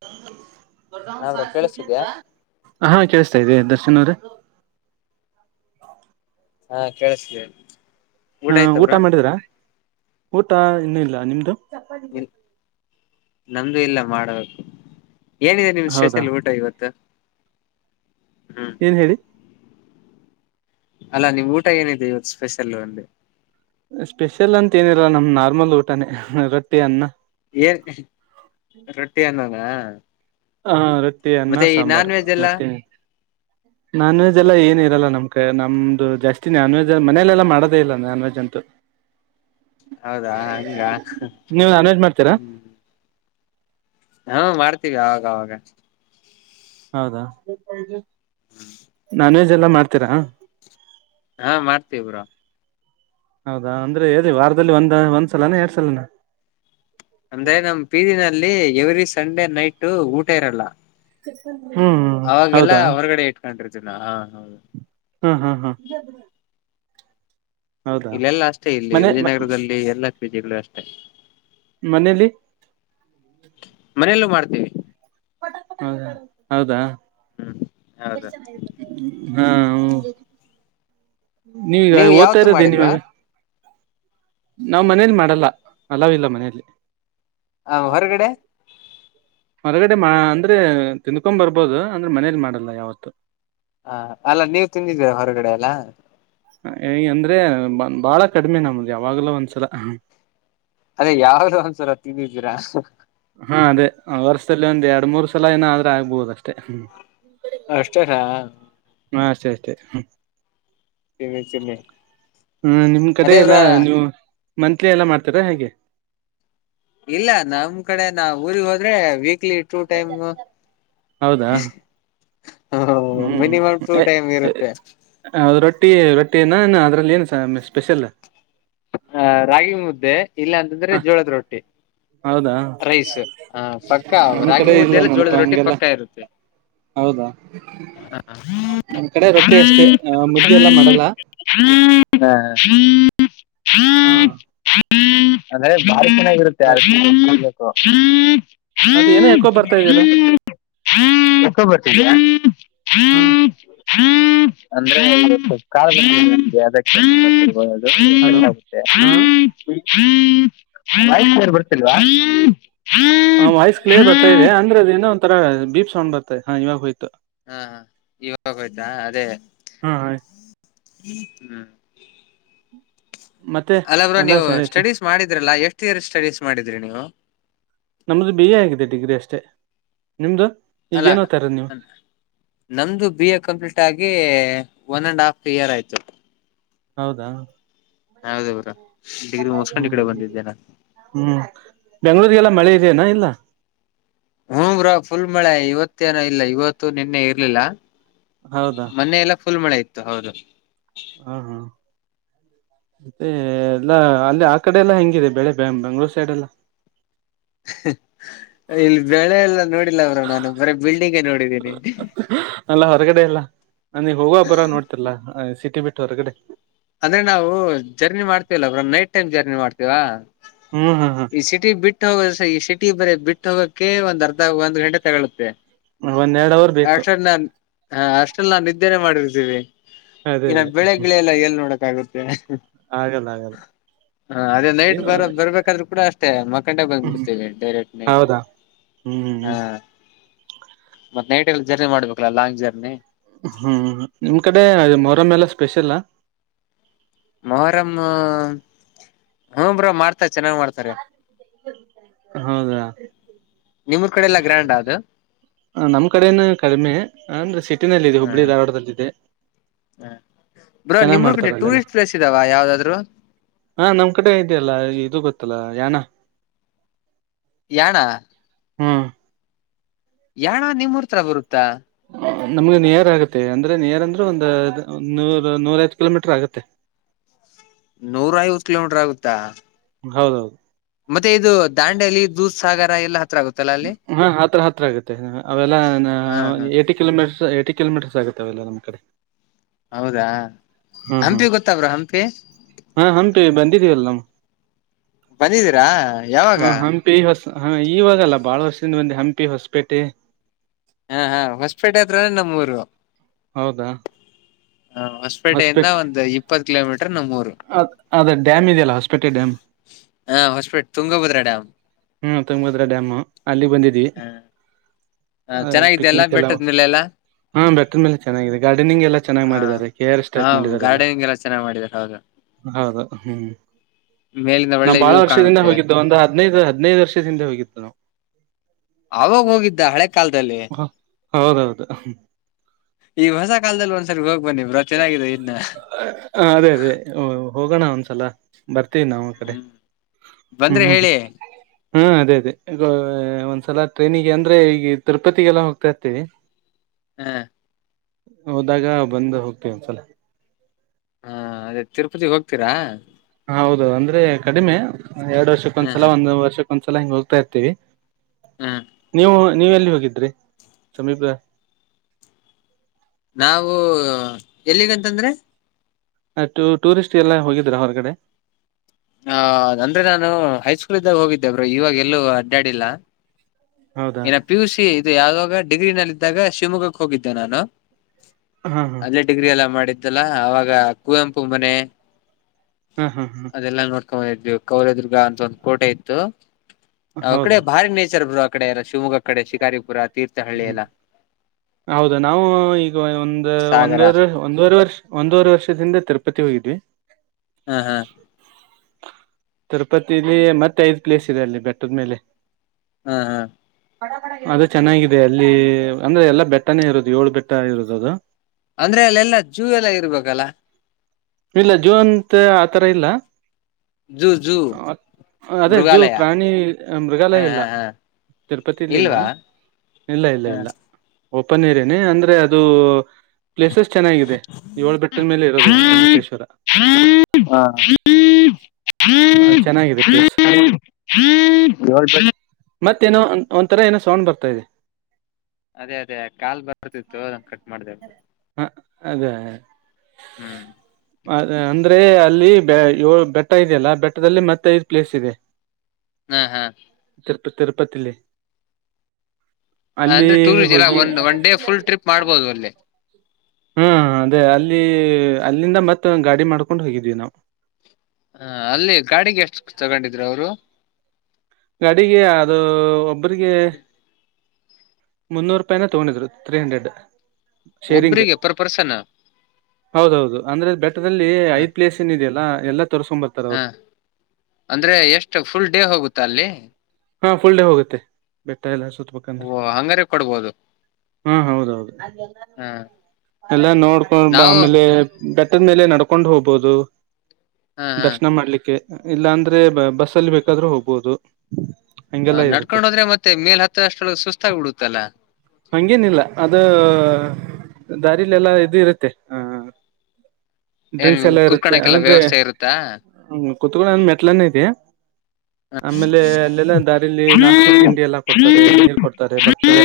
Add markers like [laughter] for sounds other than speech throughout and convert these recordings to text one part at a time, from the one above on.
[unintelligible] ಹಾ ಕೇಳಸ್ತಾ ಇದಿ ದರ್ಶನ್ ಅವ್ರೆ ಹಾ ಕೇಳಿಸ್ತಿದೆ. ಹಾ ಊಟ ಮಾಡಿದ್ರ ಊಟ ಇನ್ನೂ ಇಲ್ಲ ನಿಮ್ಮದು ಇ ನಮ್ದು ಇಲ್ಲ ಮಾಡಬೇಕು ಏನಿದೆ ನಿಮ್ಮ ಹೌದಾ ಸ್ಟೆಷಲ್ ಊಟ ಇವತ್ತು. ಏನ್ ಹೇಳಿ. ಅಲ್ಲ ನಿಮ್ಮ ಊಟ ಏನಿದೆ ಇವತ್ತು ಸ್ಪೆಷಲ್ ಅಂದೆ. ಸ್ಪೆಷಲ್ ಅಂತಾ ಏನಿಲ್ಲ ನಮ್ಮ ನಾರ್ಮಲ್ ಊಟನೇ ರೊಟ್ಟಿ ಅನ್ನ. ಏನ್ ರೊಟ್ಟಿ ಅನ್ನನ ಹಾ ರೊಟ್ಟಿ ಅನ್ನ ಸಾಂಬಾರ್ ಮತ್ತೇ ನಾನ್ ವೆಜ್ ಎಲ್ಲಾ ಏನ ಇರಲ್ಲ ನಮ್ಮ ಕೈ ನಮ್ದು ಜಾಸ್ತಿ ನಾನ್ ವೆಜ್ ಮನಲೆೆಲ್ಲ ಮಾಡದೇ ಇಲ್ಲ ನಾನ್ ವೆಜ್ ಅಂತೂ [inaudible] ಹೌದಾ ಹಂಗ ನೀವು ನಾನ್ ವೆಜ್ ಮಾಡ್ತೀರಾ ಹಾ ಮಾಡ್ತೀವಿ ಆವಾಗವಾಗ ಹೌದಾ ನಾನ್ ವೆಜ್ ಎಲ್ಲ ಮಾಡ್ತೀರಾ. ಹಾ ಮಾಡ್ತೀವ ಬ್ರೊ ಹೌದಾ ಅಂದ್ರೆ ಹೇದ ವಾರದಲ್ಲಿ ಒಂದ ಒಂದ್ ಸಲನಾ ಎರಡ್ ಸಲನಾ ಅಂದ್ರೆ ನಮ್ ಪೀಜಿನಲ್ಲಿ ಎವ್ರಿ ಸಂಡೇ ನೈಟ್ ಊಟ ಇರಲ್ಲ. ಹ್ಮ ಹೌದ [unintelligible] ಹ್ಮ ಹ್ಮ ಹ್ಮ ಇಲ್ಲೆಲ್ಲಾ ಅಷ್ಟೇ ಇಲ್ಲಿ ಮನೆ ವಿಜಯನಗರದಲ್ಲಿ ಎಲ್ಲಾ ಪೀಜಿಗಳ ಅಷ್ಟೇ. ಮನೇಲಿ ಮನೆಲ್ಲೂ ಮಾಡ್ತಿವಿ. [unintelligible] ಹೌದಾ ಹಾ ಹು ನೀವೀಗ ಓದ್ತಾ ಇರೋದ ಏನ್ ಇವಾಗ. ನಾವ್ ಮನೇಲಿ ಮಾಡಲ್ಲ ಅಲವ್ ಇಲ್ಲ ಮನಲಿ. ಹ ಹೊರಗಡೆ. ಹೊರಗಡೆ ಮಾ ಅಂದ್ರೆ ತಿನ್ಕೋನ ಬರ್ಬೋದು ಅಂದ್ರೆ ಮನೇಲಿ ಮಾಡಲ್ಲ ಯಾವತ್ತು. ಹ ಅಲ್ಲ ನೀವು ತಿಂದಿದ್ದೀರ ಹೊರಗಡೆ ಎಲ್ಲ. [unintelligible] ಅಂದ್ರೆ ಬ ಬಾಳ ಕಡಿಮೆ ನಮ್ದ ಯಾವಾಗ್ಲೋ ಒಂದ್ಸಲ. ಅದೇ ಯಾವ್ದೋ ಒಂದ್ಸರ ತಿಂದಿದ್ದೀರಾ. ಹಾ ಅದೇ ವರ್ಷದಲ್ಲಿ ಒಂದ್ ಎರಡ್ ಮೂರ್ ಸಲ ಏನ ಆದ್ರೆ ಆಗಬೋದ್ ಅಷ್ಟೇ. [unintelligible] ಅಷ್ಟೇನಾ. ಹಾ ಅಷ್ಟೇ ಅಷ್ಟೇ. [unintelligible] [unintelligible] ನಿಮ್ ಕಡೆ ಎಲ್ಲಾ ನೀವು ಮಂತ್ಲಿ ಎಲ್ಲ ಮಾಡ್ತಾರಾ ಹೇಗೆ. ಇಲ್ಲ ನಮ್ ಕಡೆ ನಾವ್ ಊರೀಗ್ ಹೋದ್ರೆ ವೀಕ್ಲಿ ಟೂ ಟೈಮ್. ಹೌದಾ [unintelligible] ಮಿನಿಮಮ್ ಟೂ ಟೈಮ್ ಇರುತ್ತೆ. ದು [unintelligible] ರೊಟ್ಟಿ ರೊಟ್ಟಿ [unintelligible] ಅದ್ರಲ್ಲಿ ಏನು [unintelligible] ಸ್ಪೆಷಲ್. [unintelligible] ರಾಗಿ ಮುದ್ದೆ ಇಲ್ಲ ಅಂತಂದ್ರೆ ಹ ಜೋಳದ ರೊಟ್ಟಿ. ಹೌದಾ ರೈಸ್ ಹ ಪಕ್ಕ ನಮ್ ರಾಗಿ ಕಡೆ ಮುದ್ದೆ ಇಲ್ಲ ಜೋಳದ ನೋಡಪಾ ರೊಟ್ಟಿ ಹಂಗೆಲ್ಲ ಪಕ್ಕ ಇರುತ್ತೆ. ಹೌದಾ ನಮ್ ಕಡೆ ರೊಟ್ಟಿ ಅಷ್ಟೇ ಮುದ್ದಿ [unintelligible] ಎಲ್ಲ ಮಾಡಲ್ಲ. ಹಾ [unintelligible] ಅಂದ್ರೆ ಬಾರಿ ಚನಾಗಿರುತ್ತೆ ರೈ ಅದು ಏನೋ ಎಕೋ ಬರ್ತಾ ಇದೆಯಲ್ಲ [unintelligible] ಹ್ಮ್ [unintelligible] [unintelligible] [unintelligible] ಹಲೋ [unintelligible] ಹ [unintelligible] ಹಾ ವಾಯ್ ಕ್ಲಿಯರ್ ಬರ್ತಾಇದೆ ಅಂದ್ರೆ ಅದೇನೋ ಒಂಥರ ಬೀಪ್ ಸೌಂಡ್ ಬರ್ತ [unintelligible] ಇವಾಗ್ ಒಯ್ತು. ಹಾ ಹ ಇವಾಗೋಯ್ತಾ ಅದೇ ಹಾ ಹ್ಮ್. ಮತ್ತೆ ಅಲ್ಲ ಬ್ರೋ ಎಲ್ಲ ನೀವು ಸರಿ ಐತೆ ಸ್ಟಡೀಸ್ ಮಾಡಿದ್ರಲ್ಲಾ ಎಷ್ಟ್ ಇಯರ್ ಸ್ಟಡೀಸ್ ಮಾಡಿದ್ರಿ ನೀವು. ನಮ್ದು ಬಿ ಎ ಆಗಿದೆ ಡಿಗ್ರಿ ಅಷ್ಟೇ ನಿಮ್ದು. ಈಗ ಏನ್ ಓದ್ತಾ ಇರೋದು ನೀವು [unintelligible] ನಂದು ಬಿ ಎ ಕಂಪ್ಲೀಟ್ ಆಗಿ ಒನ್ ಅಂಡ್ ಹಾಫ್ ಇಯರ್ ಆಯ್ತು. ಹೌದಾ ಹೌದು ಬ್ರೋ ಡಿಗ್ರಿ ಮುಸ್ಕೊಂಡ ಹ್ಮ್ ಇಕಡೆ ಬಂದಿದ್ದೇನ. [unintelligible] ಹ್ಮ್ ಬೆಂಗ್ಗಳೂರಿಗೆಲ್ಲಾ ಮಳೆ ಇದೆಯನಾ ಇಲ್ಲ. ಹೂ ಬ್ರೋ ಫುಲ್ ಮಳೆ ಇವತ್ತೇ ಏನೋ ಇಲ್ಲ ಇವತ್ತು ನಿನ್ನೆ ಇರ್ಲಿಲ್ಲ. ಹೌದಾ ಮನ್ನೆ ಎಲ್ಲ ಫುಲ್ ಮಳೆ ಇತ್ತು ಹೌದು. ಹಾ ಹಾ [unintelligible] ಮತ್ತೆ ಎಲ್ಲ ಅಲ್ಲಿ ಆ ಕಡೆ ಎಲ್ಲಾ ಹೆಂಗಿದೆ ಬೆಳೆ [unintelligible] ಬೆಂಗಳೂರ್ ಸೈಡ್. [unintelligible] [unintelligible] ಇಲ್ಲಿ ಬೆಳೆ ಎಲ್ಲ ನೋಡಿಲ್ಲ ಬ್ರೋ ನಾನು ಬರೆ ಬಿಲ್ಡಿಂಗೆ ನೋಡಿದ್ದೀನಿ. [unintelligible] ಅಲ್ಲಾ ಹೊರಗಡೆ ಎಲ್ಲ [unintelligible] ಹೋಗೋವಾಗ ಬರೋವಾಗ ನೋಡ್ತಿಲ್ಲಾ ಸಿಟಿ ಬಿಟ್ಟು ಹೊರಗಡೆ. ಅಂದ್ರೆ ನಾವು journey [unintelligible] bro night time journey ಮಾಡ್ತೀವಾ. ಹು [unintelligible] ಈ ಸಿಟಿ ಬಿಟ್ಟು [unintelligible] ಈ ಸಿಟಿ ಬೇರೆ ಬಿಟ್ಟು ಹೋಗೋಕ್ಕೆೆ ಒಂದ್ ಅರ್ಧ ಒಂದ್ ಗಂಟೆ ತಗೋಳುತ್ತೆ. ಹ್ಮ್ ಒಂದೆರಡ್ ಅವರ್ ಬೇಕು ಅಷ್ಟ್ರಲ್ ನಾನ್ ಹಾ [unintelligible] ನಾನ್ ನಿದ್ದೇನೆೇ ಮಾಡಿರ್ತೀವಿ. ಅದೇ ಇನ್ನ ಅದೇ ಬೆಳೆಗಿಳೆಲ್ಲ ಎಲ್ಲಿ ನೋಡಕ ಆಗುತ್ತೆ. ಆಗಲ್ಲ ಆಗಲ್ಲ. ಹಾ ಅದೇ ನೈಟ್ ಏನು ಬರ ಬರ್ಬೇಕಾದ್ರೂ ಕೂಡ ಅಷ್ಟೇ ಮಕ್ಕಂಡೆ ಬಂದ್ಬಿಡ್ತೇವಿ ಡೈರೆಕ್ಟ್ಟ್. ಹೌದಾ. ಹ್ಮ್ ಹಾ ಹ್ಮ್ ಮತ್ತ ನೈಟ್ ಎಲ್ಲ ಜರ್ನಿ ಮಾಡ್ಬೇಕಲ್ಲ ಲಾಂಗ್ ಜರ್ನಿ. ಹ್ಮ್ ನಿಮ್ ಕಡೆ ಮೊರಾಮ್ ಎಲ್ಲ ಸ್ಪೆಷಲ ಮೊಹರಮ್..... ಹ ಬ್ರೋ ಮಾಡ್ತ ಚೆನ್ನಾಗ್ ಮಾಡ್ತ ಹೌದಾ? ನಿಮ್ ಊರ್ ಕಡೆ ಎಲ್ಲಾ ಗ್ರ್ಯಾಂಡ್ ಅದು ನಮ್ಮ್ ಕಡೆನು ಕಡಿಮೆ ಅಂದ್ರೆ ಸಿಟಿನಲ್ಲಿ ಇದೆ ಹುಬ್ಬಳ್ಳಿ ಧಾರವಾಡದಲ್ಲದೆ ಬ್ರೋ ನಿಮ್ಮೂರ್ ಕಡೆ ಅಲ್ಲೆಲ್ಲ ಟೂರಿಸ್ಟ್ ಪ್ಲೇಸ್ ಇದಾವ ಯಾವ್ದಾದ್ರು ಹಾ ನಮ್ ಕಡೆ ಇದೆಯಲ್ಲ ಇದು ಗೊತ್ತಲ್ಲ ಯಾಣ ಯಾಣ. ಹ್ಮ್ ಯಾಣ ನಿಮ್ಮೂರ್ ತರ ಬರುತ್ತಾ? ನಮ್ಗೆ ನಿಯರ್ ಆಗತ್ತೆ? ಅಂದ್ರೆ ನಿಯರ್ ಅಂದ್ರೆ ಒಂದ ನೂರ ನೂರ ಐವತ್ ಕಿಲೋಮೀಟರ್ ಆಗತ್ತೆ. ನೂರ ಐವತ್ತು ಕಿಲೋಮೀಟರ್ ಆಗೂತ್ತ ಹೌದೌದು. ಮತ್ತೆ ಇದು ದಾಂಡಲಿ, ದೂಧ್ ಸಾಗರ, ಎಲ್ಲ ಹತ್ರ ಆಗುತ್ತ. ಹಾ ಹತ್ರ ಹತ್ರ ಆಗುತ್ತೆ ಅವೆಲ್ಲನಾ ಕಿಲೋ ಮೀಟರ್ಸ್ ಹೇಟಿ ಕಿಲೋಮೀಟರ್ ಆತ್ತೆಲ್ಲ ನಮ್ಮ ಕಡೆ ಹೌದಾ ಹ್ಮ್ ಹ್ಮ್ ಹಂಪಿ ಗೊತ್ತಾ ಬ್ರೋ ಹಂಪಿ ಹಾ ಹಂಪಿ ಬಂದಿದ್ದಿವಲ್ಲ ನಾವ್ ಬಂದಿದ್ದೀರಾ? ಯಾವಾಗ? ಹಾ ಹಂಪಿ ಹೊಸ ಹ ಇವಾಗಲ್ಲ ಬಾಳ ವರ್ಷದಿಂದ ಬಂದವಿ ಹಂಪಿ ಹೊಸಪೇಟೆ ಹಾ ಹಾ ಹೊಸಪೇಟೆ ಹತ್ರನೇ ನಮ್ಮ್ಊರು ಹೌದಾ ಹಾ ಹೊಸಪೇಟೆಯಿಂದ ಒಂದು ಇಪ್ಪತ್ತು ಕಿಲೋಮೀಟರ್ ನಮ್ಮ ಊರು ಅ ಅದ ಡ್ಯಾಮ್ ಇದೆಯಲ್ಲ ಹೊಸಪೇಟೆ ಡ್ಯಾಮ್. ಹಾ ಹೊಸಪೇಟೆ ತುಂಗಭದ್ರ ಡ್ಯಾಮ್ ಹ್ಮ ತುಂಗಭದ್ರ ಡ್ಯಾಮ್ ಅಲ್ಲಿ ಬಂದಿದವಿ. ಹ ಪಿಕ್ನಿಕ್ ಎಲ್ಲ ಹಾ ಬೆಟ್ರನ್ ಮೇಲೆ ಚೆನ್ನಾಗಿದೆ ಗಾರ್ಡನಿಂಗ್ ಎಲ್ಲ ಚೆನ್ನ್ ಮಾಡಿದ್ದಾರೆ ಕೇರ್ ಸ್ಟಪ್ ಮಾಡಿದ್ದಾರೆ ಎಲ್ಲ ಹೌದು ಹ್ಮ್ ನಾ ಬಾಳ ವರ್ಷದಿಂದ ಹೋಗಿದು ಒಂದು ಹದ್ನೈದು ಹದ್ನೈದು ವರ್ಷ ಹಿಂದೆ ಹೋಗಿದ್ ನಾವ್ ಆವಾಗ್ ಹೋಗಿದ್ದ ಹಳೆ ಕಾಲದಲ್ಲಿ? ನಾವು ಹೌದೌದು ಈ ಹೊಸ ಕಾಲದಲ್ಲಿ ಒಂದ್ಸರಿ ಹೋಗ್ ಬನ್ನಿ ಬ್ರೋ ಚೆನ್ನಾಗಾಗಿದೆ ಇನ್ನ ಹ ಅದೇ ಅದೇ ಹೋಗೋಣ ಒಂದ್ಸಲ ಬರ್ತೇವಿ ನವು ಒಂದ್ ಕಡೆ ಹ್ಮ್ ಹ್ಮ್ ಹಾ ಅದೇ ಅದೇ ಈಗ ಒಂದ್ಸಲ ಟ್ರೈನಿಗೆ ಅಂದ್ರೆ ಈಗ ತಿರುಪತಿಗೆಲ್ಲ ಹೋಗ್ತಾ ಇರ್ತಿವಿ. [inaudible] ಹ್ಮ್ ಹೋದಾಗ ಬಂದು ಹೋಗ್ತೇವ ಒಂದ್ಸಲ. ಹಾ ಅದೇ ತಿರುಪತಿಗೆ ಹೋಗ್ತೀರಾ? ಹೌದು ಅಂದ್ರೆ ಕಡಿಮೆ ಎರಡ್ ವರ್ಷಕ್ಕೊಂದ್ಸಲ ಒಂದ್ ವರ್ಷಕ್ಕೊಂದ್ಸಲ ಹಿಂಗ ಹೋಗ್ತಾ ಇರ್ತೀವಿ. ಹ್ಮ್ ನೀವು ನೀವ್ ಎಲ್ಲಿ ಹೋಗಿದ್ರಿ ಸಮೀಪ. ನಾವು ಎಲ್ಲಿಗಂತಂದ್ರೆ? ಹಾ ಟೂರ್ ಟೂರಿಸ್ಟ್ ಎಲ್ಲ ಹೋಗಿದ್ರಾ ಹೊರಗಡೆ ಆ ಅಂದ್ರೆ ನಾನು ಹೈಸ್ಕೂಲ್ ಇದ್ದಾಗ ಹೋಗಿದ್ದೆ ಬ್ರೋ ಇವಾಗ ಎಲ್ಲೂ ಅಡ್ಡಾಡಿ ಇಲ್ಲ. ಹೌದಾ. ಪಿ ಯು ಸಿ ಇದು ಯಾವಾಗ ಡಿಗ್ರಿ ನಲ್ಲಿ ಇದ್ದಾಗ ಶಿವಮೊಗ್ಗಕ್ಕೆ ಹೋಗಿದ್ದೆ ನಾನು. ಹಾ ಹಾ ಡಿಗ್ರಿ ಎಲ್ಲ ಮಾಡಿದ್ದಲ್ಲ ಅವಾಗ ಕುವೆಂಪು ಮನೆ. ಹಾ ಹಾ ಹಾ ನೋಡ್ಕೊಂಡಂದಿದ್ವಿ ಕೌಲದುರ್ಗ ಅಂತ ಒಂದ್ ಕೋಟೆ ಇತ್ತು ಅವ ಕಡೆ ಹೌದಾ ಬಾರಿ ನೇಚರ್ ಬ್ರೋ. ಕಡೆ ಎಲ್ಲ ಶಿವಮೊಗ್ ಕಡೆ ಶಿಕಾರಿಪುರ. ಹ್ಮ್ ಹೌದಾ ನಾವು ಈಗ ಒಂದ ಒಂದ್ವರೆ- ಒಂದೂವರೆ ವರ್ಷ ಒಂದೂವರೆ ವರ್ಷದಿಂದ ತಿರುಪತಿ ಹೋಗಿದ್ವಿ. ಹ್ಮ ಹಾ ತಿರುಪತಿಲಿ ಮತ್ತೆ ಐದ್ ಪ್ಲೇಸ್ ಇದೆ ಅಲ್ಲಿ ಬೆಟ್ಟದ ಮೇಲೆ. ಹಾ ಹಾ ಅದ ಚೆನ್ನಾಗಿದೆ ಅಲ್ಲಿ ಅಂದ್ರೆ ಎಲ್ಲಾ ಬೆಟ್ಟನೇ ಇರುದು ಏಳು ಬೆಟ್ಟ ಇರುದು ಅದು. ಅಂದ್ರೆ ಅಲ್ಲೆಲ್ಲಾ ಜೂ ಎಲ್ಲಾ ಇರ್ಬೇಕಲ್ಲ. ಇಲ್ಲ ಜೂ ಅಂತ ಆತರ ಇಲ್ಲ. ಅದೇ ಜೂ ಪ್ರಾಣಿ ಮೃಗಾಲಯ ಇಲ್ಲ. ತಿರುಪತಿಲಿಲ್ಲ ಇಲ್ಲ ಇಲ್ಲ ಇಲ್ಲ. ಓಪನ್ ಏರಿಯಾನೇ ಅಂದ್ರೆ ಅದು ಪ್ಲೇಸಸ್ ಚೆನ್ನಾಗಿದೆ ಎಳ್ ಬೆಟ್ಟದ್ ಮೇಲೆ ಇರೋದು. ಟೇಶ್ವರ ಹ್ಮ ಹ್ಮ ಚೆನ್ನಾಗಿದೆ ಪ್ಲೇಸ್ [unintelligible] ಮತ್ತೇನೋ ಒಂಥರ ಏನೋ ಸೌಂಡ್ ಬರ್ತಾ ಇದೆ. ಅದೇ ಅದೇ ಕಾಲ್ ಬರ್ತಿತ್ತು ಅದಕ್ ಕಟ್ ಮಾಡ್ದೆ. ಹ ಅದೇ. ಹ್ಞೂ ಅ ಅಂದ್ರೆ ಅಲ್ಲಿ ಬೆ ಏಳ್ ಬೆಟ್ಟ ಇದೆಯಲ್ಲ ಬೆಟ್ಟದಲ್ಲಿ ಮತ್ತೆ ಐದ್ ಪ್ಲೇಸ್ ಇದೆ. [inaudible] ಹ್ಮ ಹಾ ತಿರುಪ ತಿರುಪತಿಲ್ಲ. ಅಂದ್ರೆ ಟೂರ್ ಇದೆಲ್ಲ ಹೋಗಿ ಒಂದ್ ಒಂಡೇ ಫುಲ್ ಟ್ರಿಪ್ ಮಾಡ್ಬೋದು ಅಲ್ಲೇ. ಹ್ಮ ಅದೇ ಅಲ್ಲಿ ಅಲ್ಲಿಂದ ಮತ್ತ ಗಾಡಿ ಮಾಡ್ಕೊಂಡ್ ಹೋಗಿದ್ವಿ ನಾವು. ಹ ಅಲ್ಲಿ ಗಾಡಿಗೆ ಎಷ್ಟು ತಗೊಂಡಿದ್ರು ಅವ್ರು. ಕಡಿಗೆ ಅದು ಒಬ್ಬ್ರಿಗೆ- ಮುನ್ನೂರು ರೂಪಾಯನ ತಗೊಂಡಿದ್ರು ತ್ರೀ ಹಂಡ್ರೆಡ್. ಶೇರಿಂಗ್ ಒಬ್ರಿಗೇ ಪರ್ ಪರ್ಸನು. ಹೌದೌದು ಅಂದ್ರೆ ಬೆಟದಲ್ಲಿ ಐದ್ ಪ್ಲೇಸ್ ಏನ ಇದೆಯಲ್ಲ ಎಲ್ಲ ತೋರ್ಕೊಂಬರ್ತ್ತ. ಹಾ, ಅಂದ್ರೆ ಎಷ್ಟು ಫುಲ್ ಡೇ ಹೋಗುತ್ತ ಅಲ್ಲಿ. ಹಾ ಫುಲ್ ಡೇ ಹೋಗುತ್ತೆ ಬೆಟ್ಟ ಎಲ್ಲ ಸುತ್ಬೇಕಂದ್ರೆ. ಹಂಗಾರೆ ಕೊಡ್ಬೋದು. ಹ್ಮ ಹೌದೌದು. ಎಲ್ಲ ನೋಡ್ಕೊಂಡ್ ಆಮೇಲೆ- ಬೆಟ್ಟದ ಮೇಲೆ ನಡ್ಕೊಂಡು ಹೋಗ್ಬೋುದು, ದರ್ಶನ ಮಾಡ್ಲಿಕ್ಕೆ. ಇಲ್ಲಾಂದ್ರೆ ಬಸ್ಸಲ್ಲಿ ಬೇಕಾದ್ರೂ ಹೋಗ್ಬಹುದು. ಹ ನಡ್ಕೊಂಡು ಹೊದ್ರೆ ಮತ್ತೆ ಮೇಲೆ ಹತ್ತೋಷ್ಟರಲ್ಲಿ ಸುಸ್ತಾಗ್ ಬಿಡುತ್ತಲ್ಲಾ. ಹಂಗೇನಿಲ್ಲ ಅದು ದಾರಲೆ ಎಲ್ಲಾ ಇದು ಇರುತ್ತೆ ಹ- [inaudible] ಡ್ರಿಂಕ್ಸ್ ಎಲ್ಲ ಇರುತ್ತೆ ಅಂದ್ರೆ ಕುತ್ಕಳಂದ ಮೆಟ್ಲನೇ ಇದೆ. ಆಮೇಲೆ ಅಲ್ಲೆಲ್ಲ ದಾರಿಲಿ ನಾಷ್ಟ ತಿಂಡಿ ಎಲ್ಲಾ ಕೊಡ್ತಾರೆ ನೀರ್ ಕೊಡ್ತಾರೆ ಭಕ್ತರ.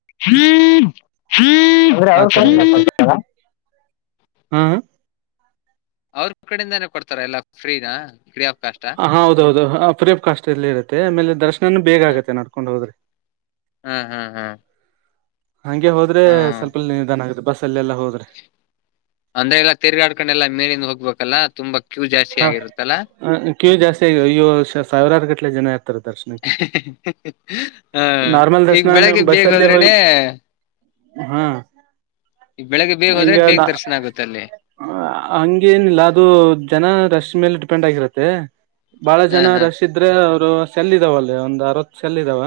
[inaudible] ಹ್ಮ್. ಅವ್ರ ಕಡೆಯಿಂದಾನೇ ಕೊಡ್ತಾರೆ ಎಲ್ಲಾ ಫ್ರೀನಾ ಫ್ರೀ ಆಫ್ ಕಾಸ್ಟ್. ಹಾ ಹೌದೌದು ಹ ಫ್ರೀ ಆಫ ಕಾಸ್ಟ್ ಇಲ್ಲೇ ಇರುತ್ತೆ ಆಮೇಲೆ ದರ್ಶನನೂ ಬೇಗ ಆಗುತ್ತೆ ನಡಕೊಂಡ ಹೋದ್ರೆ. ಹ ಹ ಹಾ. ಹಂಗೆ ಹೋದ್ರೆ ಸ್ವಲ್ಪ ನಿಧಾನ ಆಗುತ್ತೆ ಬಸ್ಸಲೆಲ್ಲಾ ಹೋದ್ರೆ. ಅಂದ್ರೆ ಎಲ್ಲ ತಿರ್ಗಾಡ್ಕೊಂಡೆಲ್ಲ ಮೇಲಿಂದ ಹೋಗ್ಬೇಕಲ್ಲಾ ತುಂಬಾ ಕ್ಯೂ ಜಾಸ್ತಿ ಆಗಿರುತ್ತಲ್ಲಾ. ಹ ಕ್ಯೂ ಜಾಸ್ತಿ ಆಗಿದೆ ಅಯ್ಯೋ ಸಾರ ಸಾವಿರಾರ ಗಟ್ಲೆ ಜನ ಇರ್ತಾರೆ ದರ್ಶನಕ. [inaudible] ಹಾ ನಾರ್ಮಲ್ ಈಗ ದರ್ಶನ ಬೆಳಗ್ಗೆ ಬಸ್ ಬೇಗ ಅಲ್ಲಿ ಹೋಗಿ ಹೊದ್ರೇನೆ. ಹಾ ಈಗ ಬೆಳಗ್ಗೆ ಬೇಗ್ ಹೋದ್ರೆ ಈಗ ಬೇಗ್ ನಾ ದರ್ಶನ ಆಗುತ್ತೆ ಅಲ್ಲಿ. ಹಂಗೇನಿಲ್ಲ ಅದು ಜನದ ರಶ್ ಮೇಲ ಡಿಪೆಂಡ್ ಆಗಿರುತ್ತೆ. ಬಾಳ ಜನ ರಶ್ ಇದ್ರೆ ಅವರು ಸೆಲ್ ಇದಾವ ಅಲ್ಲಿ ಒಂದ್ ಅರವತ್ತು ಸೆಲ್ ಇದಾವ.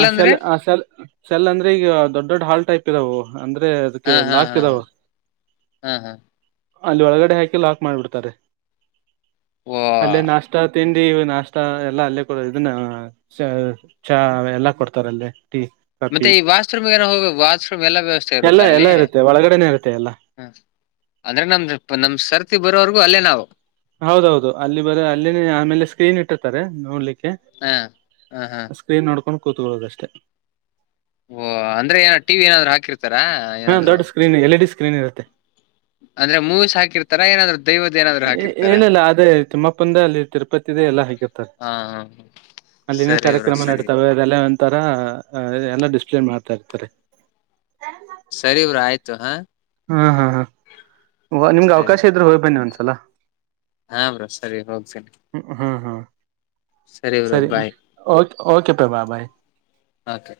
ಆ ಸೆಲ್ ಆ ಸೆಲ್. ಸೆಲ್ ಅಂದ್ರೆ ಈಗ ದೊಡ್ಡ ದೊಡ್ಡ ಹಾಲ್ ಟೈಪ್ ಇದಾವವು ಅಂದ್ರೆ. ಅದಕ್ಕೆ ಲಾಕ್ ಇದಾವ. ಅಲ್ಲಿ ಒಳಗಡೆ ಹಾಕಿ ಲಾಕ್ ಮಾಡ್ಬಿಡ್ತಾರೆ ಅಲ್ಲೆ ನಾ. ನಾಷ್ಟ ತಿಂಡಿ ಇದ ನಾಷ್ಟ ಎಲ್ಲ ಅಲ್ಲೇ ಕೂಡ ಇದನ್ನ. ಚ ಚಾ ಎಲ್ಲಾ ಕೊಡ್ತಾರ ಅಲ್ಲೇ ಟೀ. ಮತ್ತೆ ಕಾಫಿ ಈ ವಾಶ್ರೂಮ್ ಏನೋ ಹೋಗ ವಾಶ್ರೂಮ್ ಎಲ್ಲ ವ್ಯವಸ್ಥೆ ಇರುತ್ತ ಎಲ್ಲಾ ಅಲ್ಲಿ. ಎಲ್ಲಾ ಇರುತ್ತೆ ಒಳಗಡೆನೆ ಇರುತ್ತೆ ಎಲ್ಲಾ ಹ್ಮ ಅಂದ್ರೆ ನಮ್ದ ನಮ್ ಸರ್ತಿ ಬರೋವರ್ಗೂ ಅಲ್ಲೇ ನಾವ. ಹೌದೌದು ಅಲ್ಲಿ ಬರೆ ಅಲ್ಲಿನೆ ಆಮೇಲೆ ಸ್ಕ್ರೀನ್ ಇಟ್ಟಿರತಾರೆ ನೋಡ್ಲಿಕ್ಕೆ. ಹ ಆಹಾ. ಸ್ಕ್ರೀನ್ ನೋಡಕೊಂಡ ಕೂತ್ಕೊಳ್ಳೋದಷ್ಟೇ. ಓ ಅಂದ್ರೆ ಏನ ಟಿ ವಿ ಏನಾದ್ರು ಹಾಕಿರ್ತಾರಾ. ಹಾ ದೊಡ್ ಸ್ಕ್ರೀನ್ ಎಲ್ ಡಿ ಸ್ಕ್ರೀನ್ ಇರುತ್ತೆ. ಅಂದ್ರೆ ಮೂಚ್ ಹಾಕಿರ್ತಾರ ಏನಾದ್ರರು. ದೈವದ ಏನಾರ. ಎನಿಲ್ಲ ಅದೇ ತಿಮ್ಮಪ್ಪಂದ ಅಲ್ಲಿ ತಿರುಪತಿದೆ ಎಲ್ಲಾ ಹಾಕಿರ್ತಾರ. ಹಾ ಹಾ. ಅಲ್ಲಿನ ಕಾರ್ಯಕ್ರಮ ನಡೀತಾವ ಅದೆಲ್ಲ ಒಂತರ ಎಲ್ಲ ಡಿಸಿಪ್ಲೆನ ಮಾಡ್ತಾ ಇರ್ತಾರೆ. ಸರಿ ಗುರು ಆಯ್ತು ಹಾ. ಹಾ ಹಾ ಹಾ ನಿಮ್ಗೆ ಅವಕಾಶ ಇದ್ರೆ ಹೋಗಿ ಬನ್ನಿ ಒಂದ್ಸಲ. ಹಾ ಬ್ರೋ ಸರಿ ಹೋಗ್ತೀನಿ. ಹ್ಮ್ ಹ್ಮ್ ಹ್ಮ್ ಸರಿ ಓಕೆ ಪಾ ಬಾಯ್ ಬಾಯ್. ಓಕೆ.